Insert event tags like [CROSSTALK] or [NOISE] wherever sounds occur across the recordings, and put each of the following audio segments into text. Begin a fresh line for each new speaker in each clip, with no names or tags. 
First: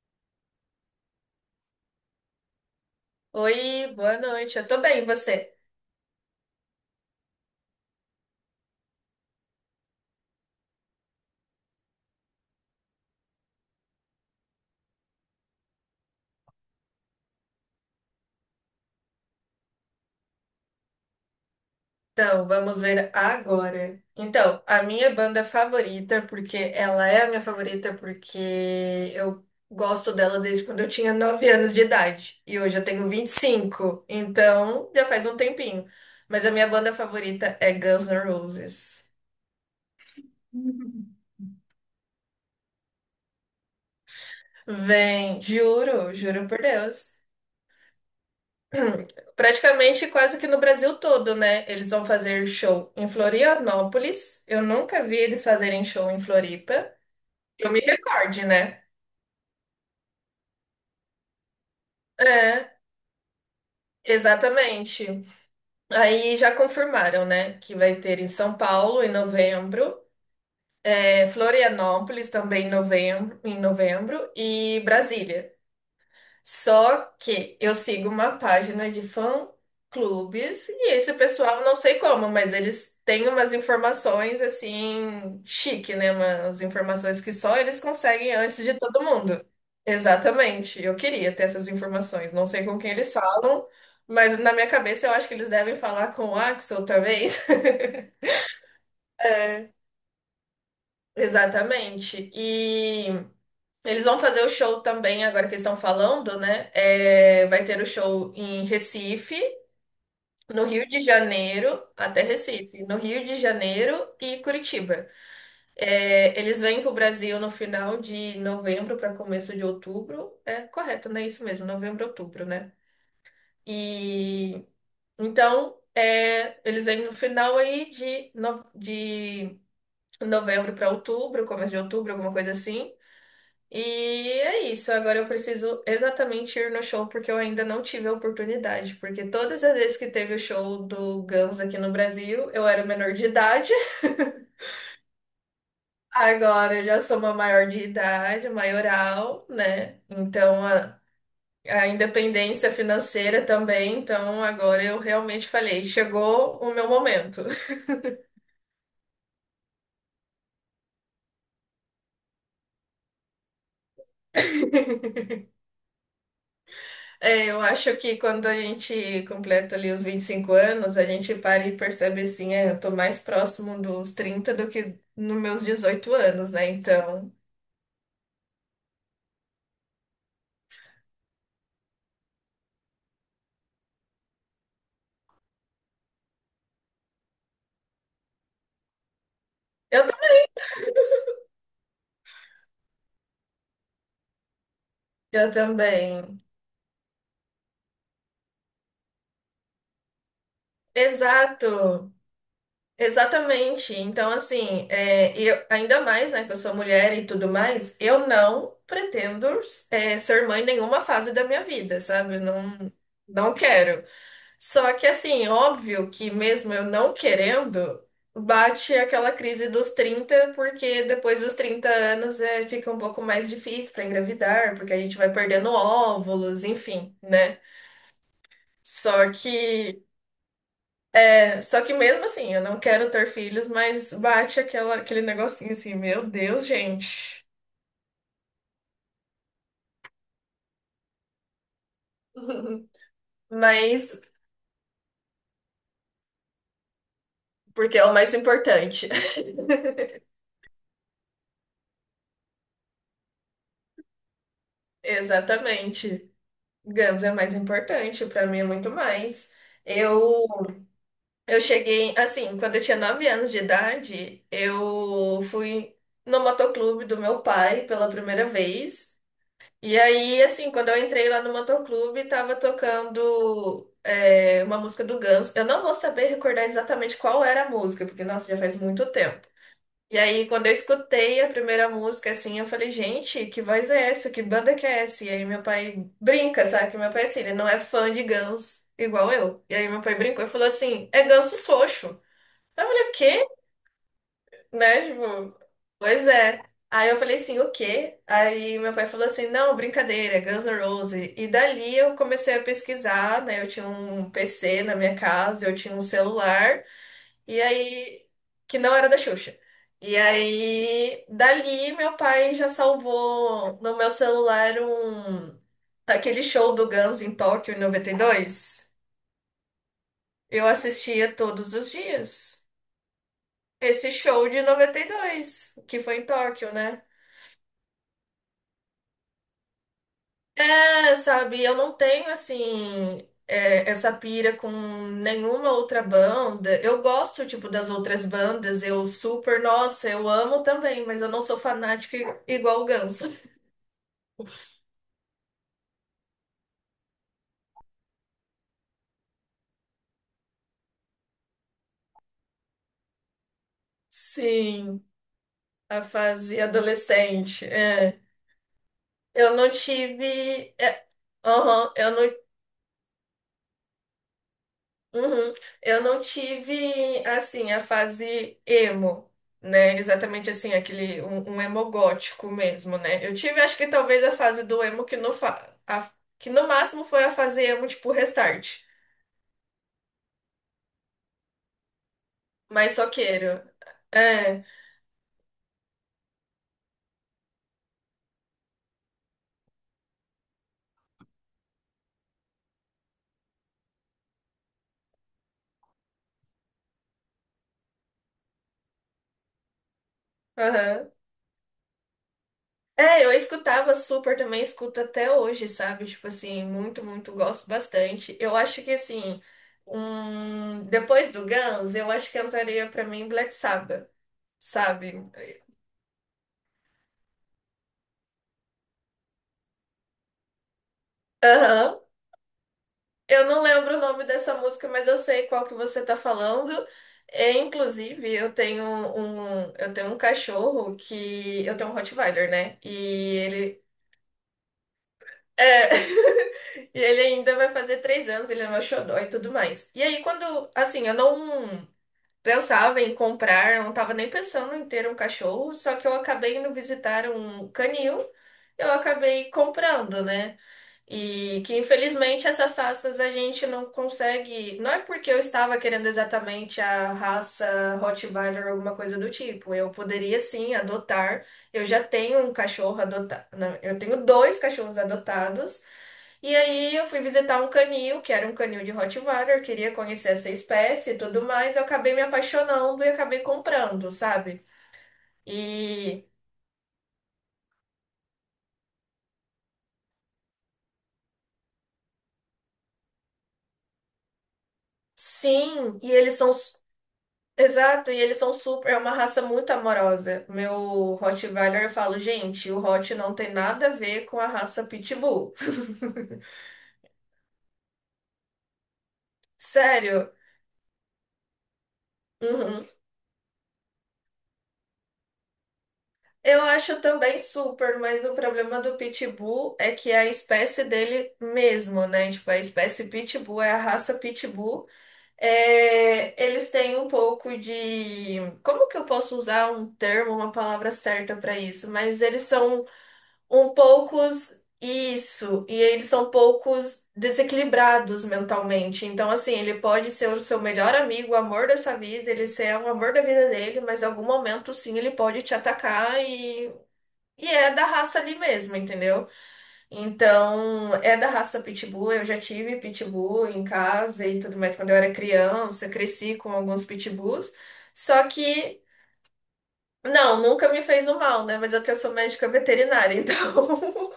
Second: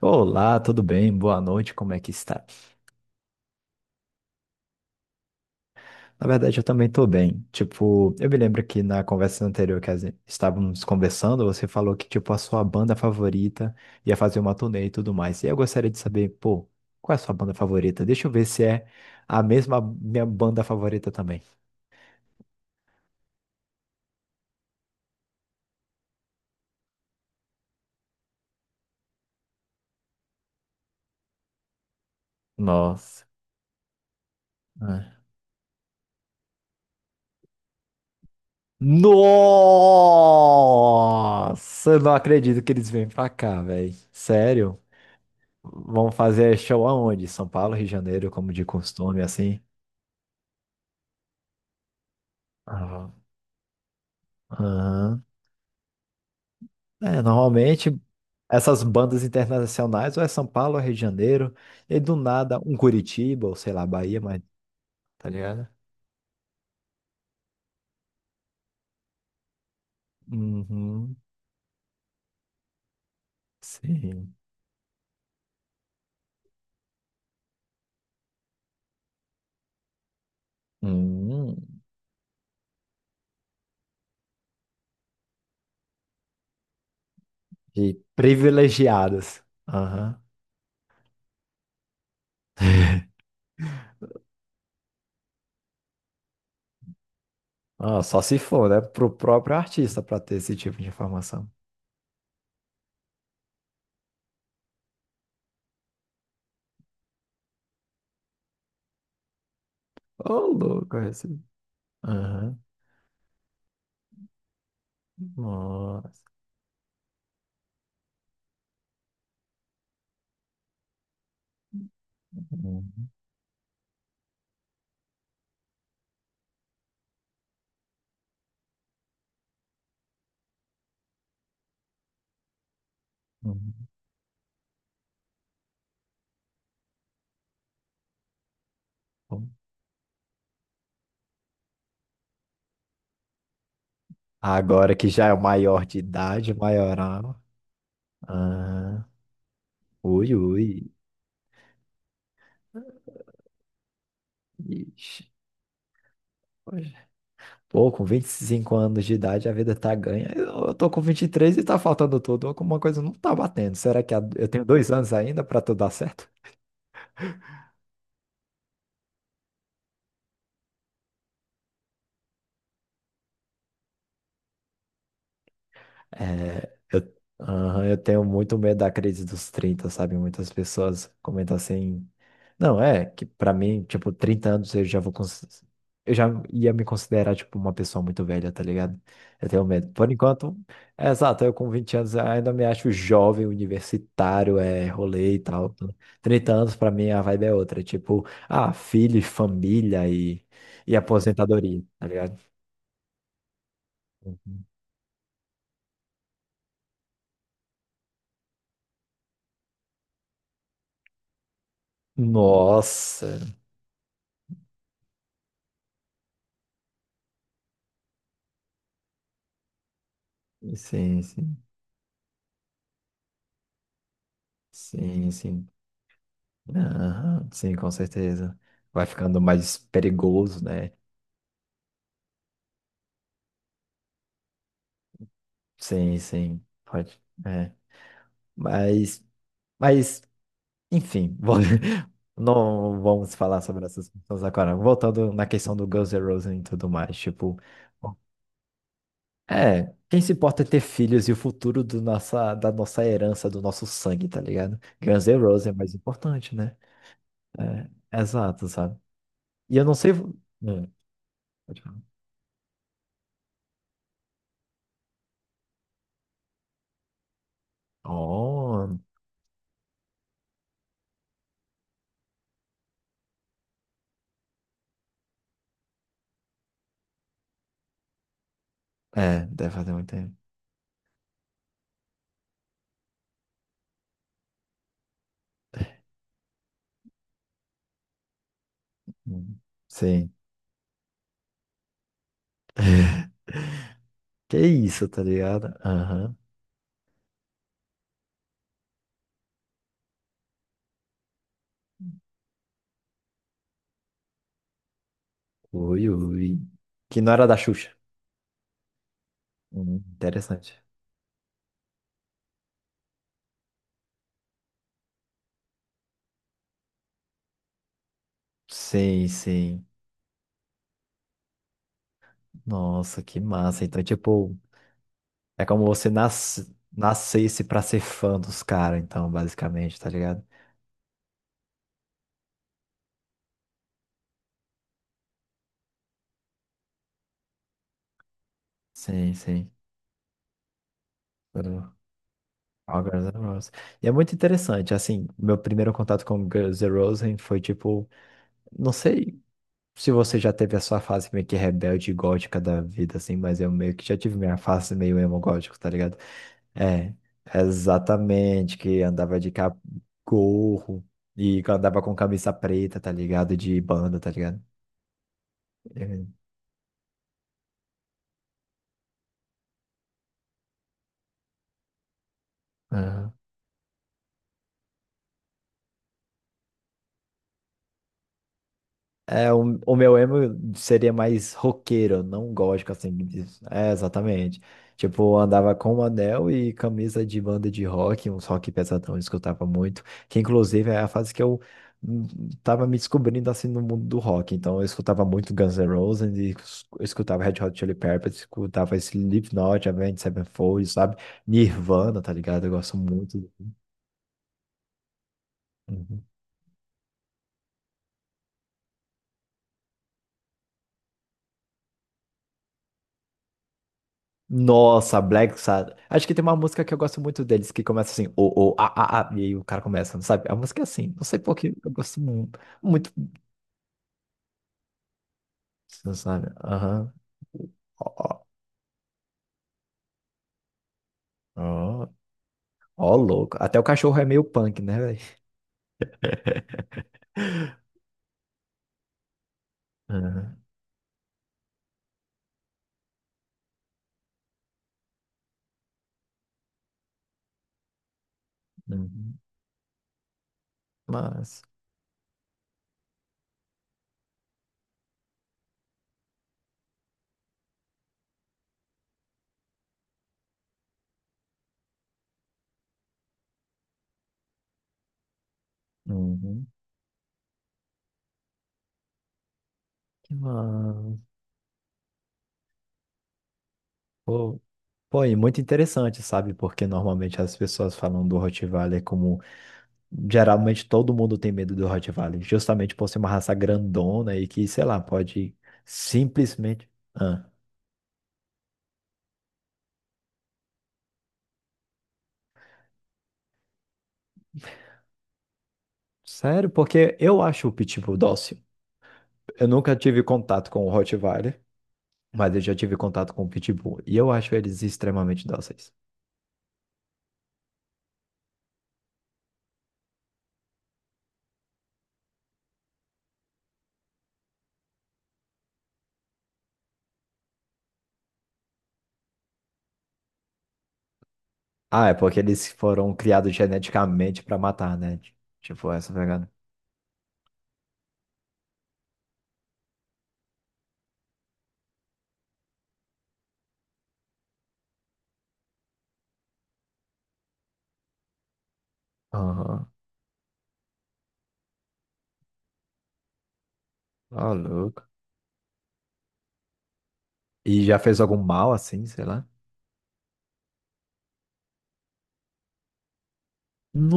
Olá, tudo bem? Boa noite, como é que está?
Oi, boa noite. Eu tô bem, e você?
Na verdade, eu também estou bem. Tipo, eu me lembro que na conversa anterior que estávamos conversando, você falou que, tipo, a sua banda favorita ia fazer uma turnê e tudo mais. E eu gostaria de saber, pô, qual é a sua banda favorita? Deixa eu ver se é a mesma minha banda favorita também.
Então, vamos ver agora. Então, a minha banda favorita, porque ela é a minha favorita, porque eu gosto dela desde quando eu tinha 9 anos de idade. E hoje eu tenho
Nossa.
25. Então já
Ah.
faz um tempinho. Mas a minha banda favorita é Guns N' Roses.
Nossa, eu não acredito que eles vêm pra cá, velho. Sério?
Vem,
Vão
juro, juro
fazer
por
show
Deus.
aonde? São Paulo, Rio de Janeiro, como de
[CLEARS THROAT]
costume, assim?
Praticamente quase que no Brasil todo, né? Eles vão fazer show em
Aham.
Florianópolis. Eu nunca vi
Aham.
eles fazerem show em Floripa.
É,
Que eu me
normalmente
recorde, né?
essas bandas internacionais ou é São Paulo, ou é Rio de Janeiro, e do nada
É,
um Curitiba, ou sei lá, Bahia, mas
exatamente.
tá ligado?
Aí já confirmaram, né? Que vai ter em São Paulo em novembro,
Uhum.
é, Florianópolis também em novembro
Sim.
e Brasília. Só que eu sigo uma página de fã-clubes e esse
Hum.
pessoal, não sei como, mas eles têm umas informações assim, chique, né? Umas informações que só eles
E
conseguem antes de todo
privilegiadas.
mundo.
Aham.
Exatamente. Eu queria ter essas informações. Não sei com quem eles falam, mas na minha cabeça eu acho que eles devem falar com o Axel, talvez. [LAUGHS]
Ah, só se for, né? Pro próprio artista pra ter esse tipo de informação.
Exatamente. E eles vão fazer o show também, agora que eles estão falando, né? É, vai ter o show em Recife,
Ô,
no Rio
louco
de
esse.
Janeiro até
Aham.
Recife, no Rio de Janeiro e Curitiba.
Nossa.
É, eles vêm para o Brasil no final de novembro para começo de outubro, é correto, né? Isso mesmo, novembro, outubro, né?
Uhum.
E então é, eles vêm no final aí de, de novembro para outubro, começo de outubro, alguma coisa assim. E é isso, agora eu preciso exatamente ir no show porque eu ainda não tive a oportunidade, porque
Uhum.
todas as vezes que teve o show do Guns aqui no Brasil, eu era menor de idade. [LAUGHS]
Agora que já é o maior de idade,
Agora eu já sou uma
maioral.
maior de idade,
Ah,
maioral, né?
ui,
Então
ui.
a independência financeira também, então agora eu
Ixi.
realmente falei, chegou o meu
Poxa.
momento.
Pô, com 25 anos de idade a vida tá ganha. Eu tô com 23 e três e tá faltando tudo. Alguma coisa não tá batendo. Será que eu tenho dois
[LAUGHS]
anos ainda pra tudo dar certo?
É, eu acho que quando a gente completa ali os 25 anos, a gente para e percebe assim, é, eu tô mais próximo dos 30 do que nos meus 18 anos, né?
É, eu,
Então,
aham, eu tenho muito medo da crise dos 30, sabe? Muitas pessoas comentam assim. Não, é que pra mim, tipo, 30 anos eu já vou. Eu já ia me considerar, tipo, uma pessoa muito velha, tá ligado? Eu tenho medo.
eu,
Por
tam-
enquanto, é exato, eu com 20 anos ainda me acho jovem, universitário, é rolê e
eu
tal.
também.
30 anos pra mim a vibe é outra. Tipo, ah, filho, e família e aposentadoria, tá
Exato,
ligado?
exatamente. Então,
Uhum.
assim, é, e eu, ainda mais, né, que eu sou mulher e tudo mais, eu não pretendo, é, ser mãe em nenhuma fase da minha vida, sabe? Não,
Nossa,
não quero. Só que assim, óbvio que mesmo eu não querendo, bate aquela crise dos 30 porque
sim,
depois dos
sim.
30 anos é, fica um pouco mais difícil para engravidar, porque a gente
Sim,
vai
sim.
perdendo óvulos, enfim,
Aham,
né?
sim, com certeza. Vai
Só
ficando mais
que,
perigoso, né?
só que mesmo assim, eu não quero ter filhos, mas bate aquela, aquele negocinho assim,
Sim,
meu
sim.
Deus,
Pode.
gente.
É. Mas, mas, enfim, [LAUGHS]
[LAUGHS]
não vamos falar sobre essas
Mas,
pessoas agora. Voltando na questão do Guns N' Roses e tudo mais, tipo,
porque é o mais importante.
é, quem se importa é ter filhos e o futuro da nossa herança, do nosso sangue, tá ligado?
[LAUGHS]
Guns N' Roses é mais
Exatamente.
importante, né?
Guns é mais
É,
importante, para mim é
exato,
muito
sabe?
mais.
E eu não sei.
Eu
Hum,
Eu
pode falar.
cheguei, assim, quando eu tinha 9 anos de idade, eu fui no motoclube do meu pai pela primeira
Oh,
vez. E aí, assim, quando eu entrei lá no motoclube, tava tocando é, uma música do Guns. Eu não vou saber recordar exatamente qual era a música, porque, nossa, já faz muito
é,
tempo.
deve fazer muito
E
tempo.
aí, quando eu escutei a primeira música, assim, eu falei, gente, que voz é essa? Que banda que é essa? E aí, meu pai brinca, sabe? Que meu pai, assim, ele não é fã de Guns igual
Hum.
eu. E aí, meu pai
Sim.
brincou e falou assim: é Ganso Xoxo. Aí eu falei, o
[LAUGHS]
quê?
Que isso,
Né?
tá
Tipo,
ligado?
pois
Aham.
é. Aí eu falei assim, o quê? Aí meu pai falou assim, não, brincadeira, é Guns N' Roses. E dali eu comecei a pesquisar, né? Eu tinha um PC na minha casa, eu tinha um
Ui, ui.
celular,
Que não era da
e
Xuxa.
aí, que não era da Xuxa. E
Interessante.
aí, dali meu pai já salvou no meu celular aquele show do Guns em Tóquio em 92.
Sim, sim.
Eu assistia todos os dias.
Nossa, que massa. Então,
Esse show
tipo,
de noventa e
é
dois
como
que
você
foi em
nas...
Tóquio, né?
nascesse pra ser fã dos caras, então, basicamente, tá ligado?
É, sabe, eu não tenho, assim, é, essa pira com nenhuma outra banda. Eu gosto, tipo, das outras bandas, eu
Sim,
super,
sim.
nossa, eu amo também, mas eu não sou
Tudo.
fanática igual o
All
Guns.
Girls and
[LAUGHS]
Roses. E é muito interessante, assim, meu primeiro contato com Girls N' Roses foi, tipo, não sei se você já teve a sua fase meio que rebelde e gótica da vida, assim, mas eu meio que já tive minha fase
Sim,
meio emo gótico, tá
a
ligado?
fase
É,
adolescente, é.
exatamente, que andava de
Eu não tive.
gorro
É,
e
aham,
andava
eu
com
não.
camisa preta, tá ligado? De banda, tá ligado?
Uhum. Eu não tive, assim, a fase emo, né? Exatamente assim, aquele, um emo gótico mesmo, né?
É,
Eu tive, acho que talvez a fase do emo que no, que no máximo foi a fase emo, tipo, restart.
o meu emo seria mais roqueiro, não gótico,
Mas
assim.
soqueiro.
Disso. É, exatamente.
É,
Tipo, andava com um anel e camisa de banda de rock, uns rock pesadão, eu escutava muito. Que, inclusive, é a fase que eu hum, tava me descobrindo, assim, no mundo do rock. Então, eu escutava muito Guns N' Roses, e eu escutava Red Hot Chili Peppers, escutava Slipknot, Avenged Sevenfold,
aham.
sabe? Nirvana, tá ligado? Eu gosto
É, eu
muito.
escutava super também, escuto até hoje, sabe?
Uhum.
Tipo assim, muito, muito, gosto bastante. Eu acho que, assim, depois do Guns, eu acho que entraria pra mim Black Sabbath, sabe?
Nossa, Black Sabbath. Acho que tem uma música que eu gosto muito deles, que começa assim, o, a, e aí o cara começa, não sabe? A música é assim, não sei por que eu
Aham.
gosto muito,
Eu não lembro o nome dessa música, mas eu sei qual que você
não
tá
sabe?
falando.
Aham.
É,
Ó,
inclusive,
ó,
eu tenho um cachorro que eu tenho um
ó,
Rottweiler, né?
ó,
E
louco. Até o
ele
cachorro é meio punk, né, velho?
é, [LAUGHS] e ele ainda vai fazer 3 anos, ele é meu xodó e tudo mais. E aí,
Aham,
quando, assim, eu não pensava em comprar, eu não tava nem pensando em ter um cachorro, só que eu acabei indo visitar um canil, eu
uhum.
acabei comprando, né? E
Mas,
que infelizmente essas raças a gente não consegue. Não é porque eu estava querendo exatamente a raça Rottweiler ou alguma coisa do tipo. Eu poderia sim adotar. Eu já tenho um cachorro adotado. Eu tenho dois cachorros adotados. E
uhum.
aí eu fui visitar um canil, que era um canil de Rottweiler, queria conhecer
Que
essa espécie
massa.
e tudo mais. Eu acabei me apaixonando e acabei comprando,
Pô,
sabe?
pô, e muito interessante,
E
sabe? Porque normalmente as pessoas falam do Rottweiler como geralmente todo mundo tem medo do Rottweiler, justamente por ser uma raça grandona e que, sei lá, pode
sim, e eles são.
simplesmente. Ah,
Exato, e eles são super, é uma raça muito amorosa. Meu Rottweiler, eu falo, gente, o Hot não tem nada a ver com a raça Pitbull. [LAUGHS]
sério, porque eu acho o Pitbull dócil. Eu nunca tive
Sério.
contato com o Rottweiler, mas eu já
Uhum.
tive contato com o Pitbull e eu acho eles extremamente dóceis.
Eu acho também super, mas o problema do Pitbull é que é a espécie dele mesmo, né? Tipo, a espécie Pitbull é a raça Pitbull. É, eles têm um pouco de. Como que eu posso usar um termo, uma palavra certa para isso?
Ah, é
Mas
porque
eles
eles
são
foram criados
um
geneticamente pra
poucos
matar, né?
isso, e
Tipo,
eles
essa
são
pegada.
poucos desequilibrados mentalmente. Então, assim, ele pode ser o seu melhor amigo, o amor da sua vida, ele ser o amor da vida dele, mas em algum momento, sim, ele pode te atacar e, é da raça ali mesmo, entendeu?
Aham,
Então, é da raça Pitbull. Eu já tive Pitbull em casa e
ah,
tudo mais quando eu
louco.
era criança, cresci com alguns Pitbulls,
E já fez
só
algum mal
que.
assim, sei lá?
Não, nunca me fez o mal, né? Mas é que eu sou médica veterinária, então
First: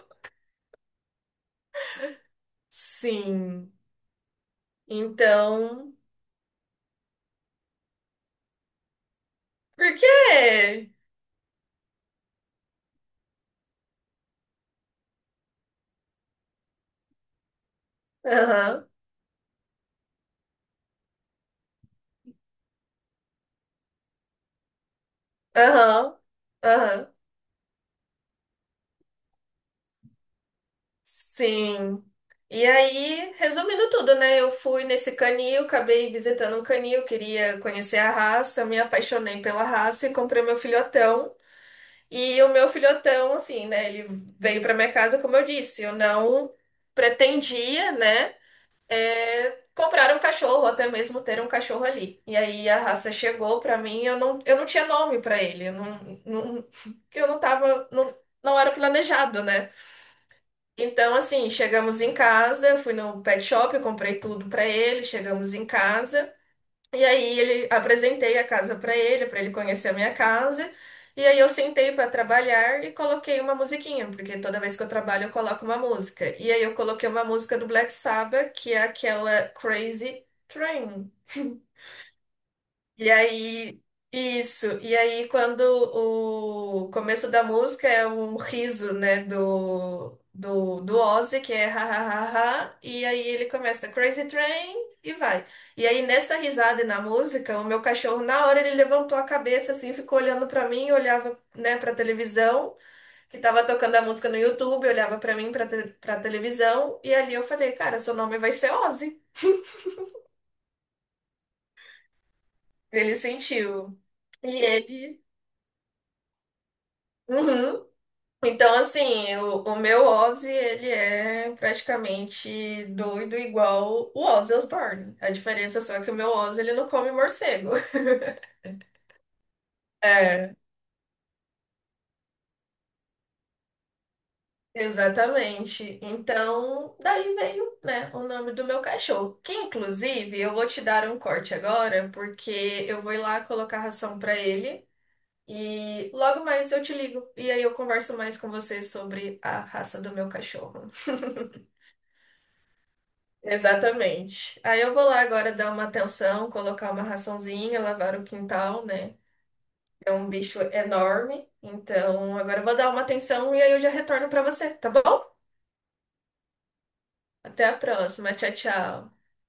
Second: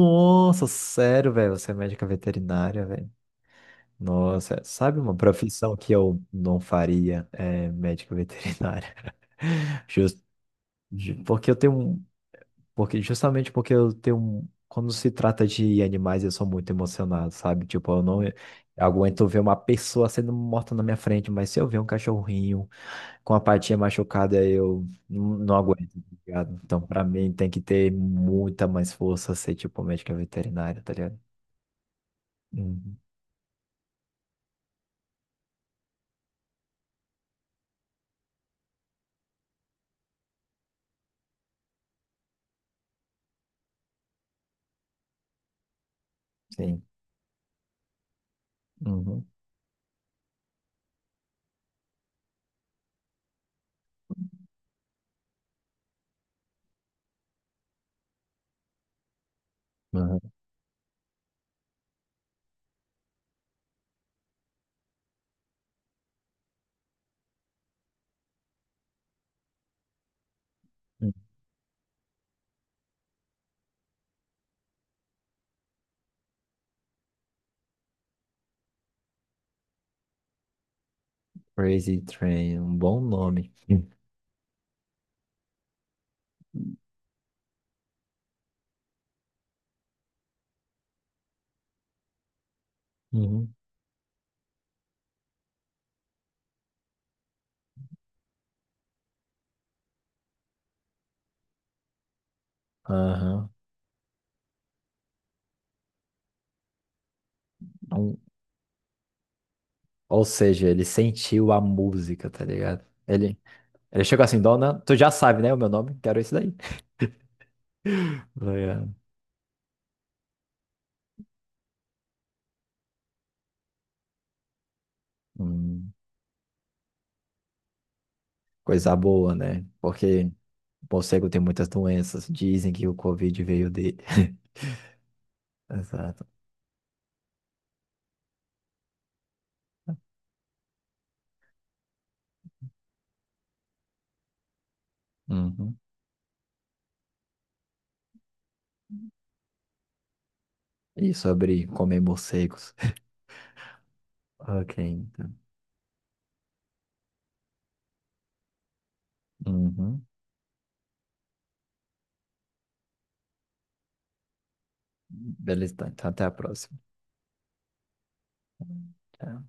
[LAUGHS]
sério, velho, você é médica veterinária, velho.
Sim.
Nossa, sabe uma profissão que
Então,
eu não faria? É médico veterinário. [LAUGHS]
por
Jus-
quê?
porque eu tenho um, porque justamente porque eu tenho um, quando se trata de animais, eu sou muito emocionado, sabe? Tipo, eu não
Aham,
aguento ver uma pessoa sendo morta na minha frente, mas se eu ver um cachorrinho com a patinha machucada, eu não aguento, tá
aham,
ligado? Então, pra
aham.
mim tem que ter muita mais força ser tipo médico veterinário, tá ligado?
Sim. E
Uhum,
aí, resumindo tudo, né? Eu fui nesse canil, acabei visitando um canil, queria conhecer a raça, me apaixonei pela raça e comprei meu filhotão. E o meu filhotão, assim, né? Ele veio para minha casa, como eu disse, eu não
sim.
pretendia, né?
Uhum.
É, comprar um cachorro, até mesmo ter um cachorro ali. E aí a raça chegou pra mim, eu não tinha nome pra ele, eu não, não, [LAUGHS] eu não tava, não, não era planejado, né?
Uhum.
Então, assim, chegamos em casa, eu fui no pet shop, eu comprei tudo pra ele, chegamos em casa. E aí ele apresentei a casa para ele conhecer a minha casa. E aí eu sentei para trabalhar e coloquei uma musiquinha, porque toda vez que eu trabalho eu coloco uma música. E aí eu coloquei uma música do Black Sabbath, que é aquela Crazy Train.
Crazy Train, um bom
E
nome.
aí,
Hum.
isso. E aí, quando o começo da música é um riso, né, do Ozzy, que é ha, ha, ha, ha, e aí ele
Uhum.
começa Crazy Train e vai. E aí, nessa risada e na música, o meu cachorro, na hora, ele levantou a cabeça, assim, ficou olhando pra mim, olhava, né, pra televisão, que
Aham.
tava tocando a música no YouTube, olhava pra mim, pra televisão, e ali eu falei, cara, seu
Um-
nome vai ser Ozzy.
ou seja, ele sentiu a música, tá ligado?
Ele
Ele,
sentiu.
ele chegou assim,
E
dona, tu já
ele.
sabe, né, o meu nome? Quero isso daí.
Uhum. Então,
Legal.
assim, o meu Ozzy, ele é praticamente doido igual o Ozzy Osbourne. A diferença
Hum,
só é que o meu Ozzy, ele não come morcego. [LAUGHS]
coisa boa, né? Porque o
É,
morcego tem muitas doenças. Dizem que o Covid veio dele. [LAUGHS]
exatamente.
Exato.
Então, daí veio, né, o nome do meu cachorro. Que, inclusive, eu vou te dar um corte agora, porque eu vou ir lá colocar ração pra ele.
Uhum.
E logo mais eu te ligo. E aí eu converso mais com você sobre a raça do meu cachorro.
E
[LAUGHS]
sobre comer morcegos.
Exatamente.
Ok,
Aí eu vou lá
então.
agora dar uma atenção, colocar uma raçãozinha, lavar o quintal, né?
Uhum.
É um bicho enorme. Então agora eu vou dar uma atenção e aí eu já retorno para você, tá bom?
Beleza, então então, até a próxima.
Até a próxima. Tchau, tchau.
Tchau.